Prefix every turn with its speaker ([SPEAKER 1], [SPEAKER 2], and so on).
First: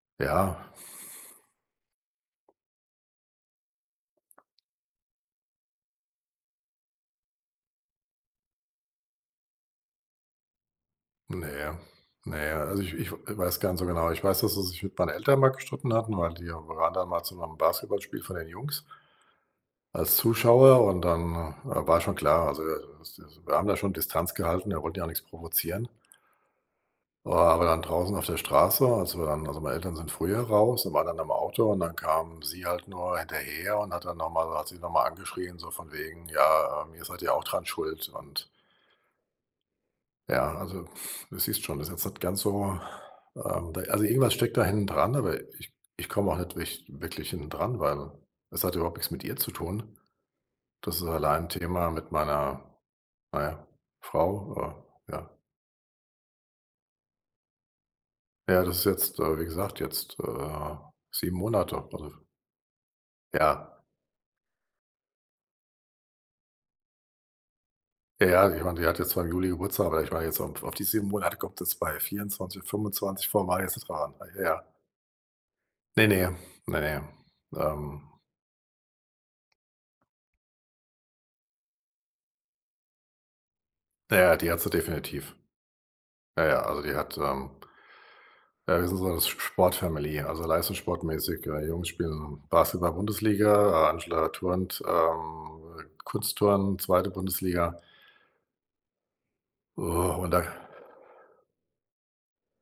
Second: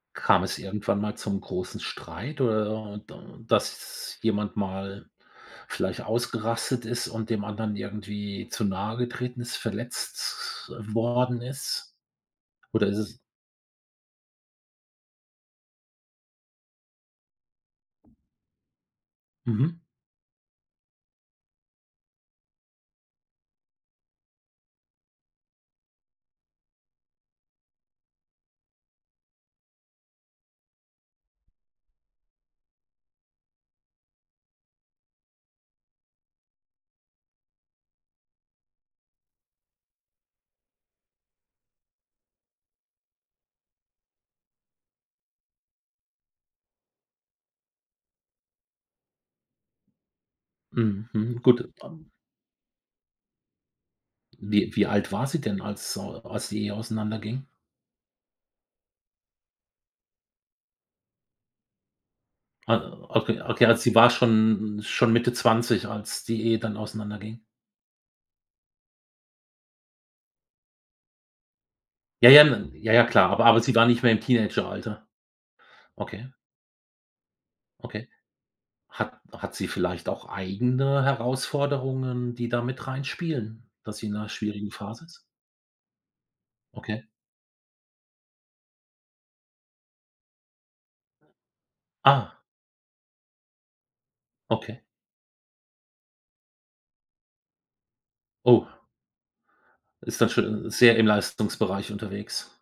[SPEAKER 1] Kam es
[SPEAKER 2] Ja.
[SPEAKER 1] irgendwann mal zum großen Streit oder da dass jemand mal vielleicht ausgerastet ist und dem anderen irgendwie zu nahe getreten ist, verletzt worden
[SPEAKER 2] Ne.
[SPEAKER 1] ist?
[SPEAKER 2] Ne. Also,
[SPEAKER 1] Oder
[SPEAKER 2] ich
[SPEAKER 1] ist
[SPEAKER 2] ich w
[SPEAKER 1] es
[SPEAKER 2] weiß gar nicht so genau. Ich weiß, dass er sich mit meinen Eltern mal gestritten hatten, weil die waren dann mal zu 'nem Basketballspiel von den Jungs
[SPEAKER 1] Mhm.
[SPEAKER 2] als Zuschauer, und dann wa war schon klar, also wir haben da schon Distanz gehalten, er wollte ja nix provozieren. Aber dann draußen auf der Straße, als wir dann also meine Eltern sind früher raus und waren dann am Auto, und dann kam sie halt nur hinterher und hat dann nochmal hat sie noch mal angeschrien so von wegen: „Ja, ähm, ihr seid ja auch dran Schuld!“ Und ja, also, du siehst schon, das ist jetzt nicht ganz so, ähm da also, irgendwas steckt da hintendran, aber ich ich komme auch nicht wich wirklich hintendran, weil es hat ja überhaupt nix mit ihr zu tun. Das ist
[SPEAKER 1] Mhm. Mhm.
[SPEAKER 2] allein 'n
[SPEAKER 1] Gut,
[SPEAKER 2] Thema
[SPEAKER 1] ähm
[SPEAKER 2] mit meiner, na ja,
[SPEAKER 1] Wie
[SPEAKER 2] Frau,
[SPEAKER 1] wie alt
[SPEAKER 2] äh,
[SPEAKER 1] war
[SPEAKER 2] ja.
[SPEAKER 1] sie denn, als so als sie auseinanderging?
[SPEAKER 2] Ja, das ist jetzt, äh, wie gesagt jetzt, äh, 7 Monate, also
[SPEAKER 1] Ah, okay, okay,
[SPEAKER 2] Ja.
[SPEAKER 1] also sie war schon schon Mitte 20, als die Ehe dann auseinanderging.
[SPEAKER 2] Ja, ich mein, die hat jetzt zwar im Juli Geburtstag, aber ich war jetzt au auf die 7 Monate kommt es bei
[SPEAKER 1] Ja, ja,
[SPEAKER 2] 24,,
[SPEAKER 1] n ja, ja,
[SPEAKER 2] 25
[SPEAKER 1] klar, aber aber sie war nicht mehr im
[SPEAKER 2] [unintelligible] Ja.
[SPEAKER 1] Teenageralter.
[SPEAKER 2] Ne, ne.
[SPEAKER 1] Okay.
[SPEAKER 2] Ne, ne.
[SPEAKER 1] Okay.
[SPEAKER 2] Ähm.
[SPEAKER 1] Hat hat sie vielleicht auch eigene Herausforderungen, die da mit reinspielen, dass sie in 'ner
[SPEAKER 2] Ja, die hat sie
[SPEAKER 1] schwierigen Phase ist?
[SPEAKER 2] definitiv. Ja, ja, also die
[SPEAKER 1] Okay.
[SPEAKER 2] hat, ähm Äh, wir sind so 'ne S Sport-Family, also leistungssportmäßig. Äh, Jungs
[SPEAKER 1] Ah.
[SPEAKER 2] spielen Basketball-Bundesliga, Angela turnt,
[SPEAKER 1] Okay.
[SPEAKER 2] ähm, Kunstturnen, 2. Bundesliga.
[SPEAKER 1] Oh. Ist
[SPEAKER 2] Oh,
[SPEAKER 1] dann
[SPEAKER 2] und
[SPEAKER 1] schon, äh,
[SPEAKER 2] dann
[SPEAKER 1] sehr im Leistungsbereich unterwegs.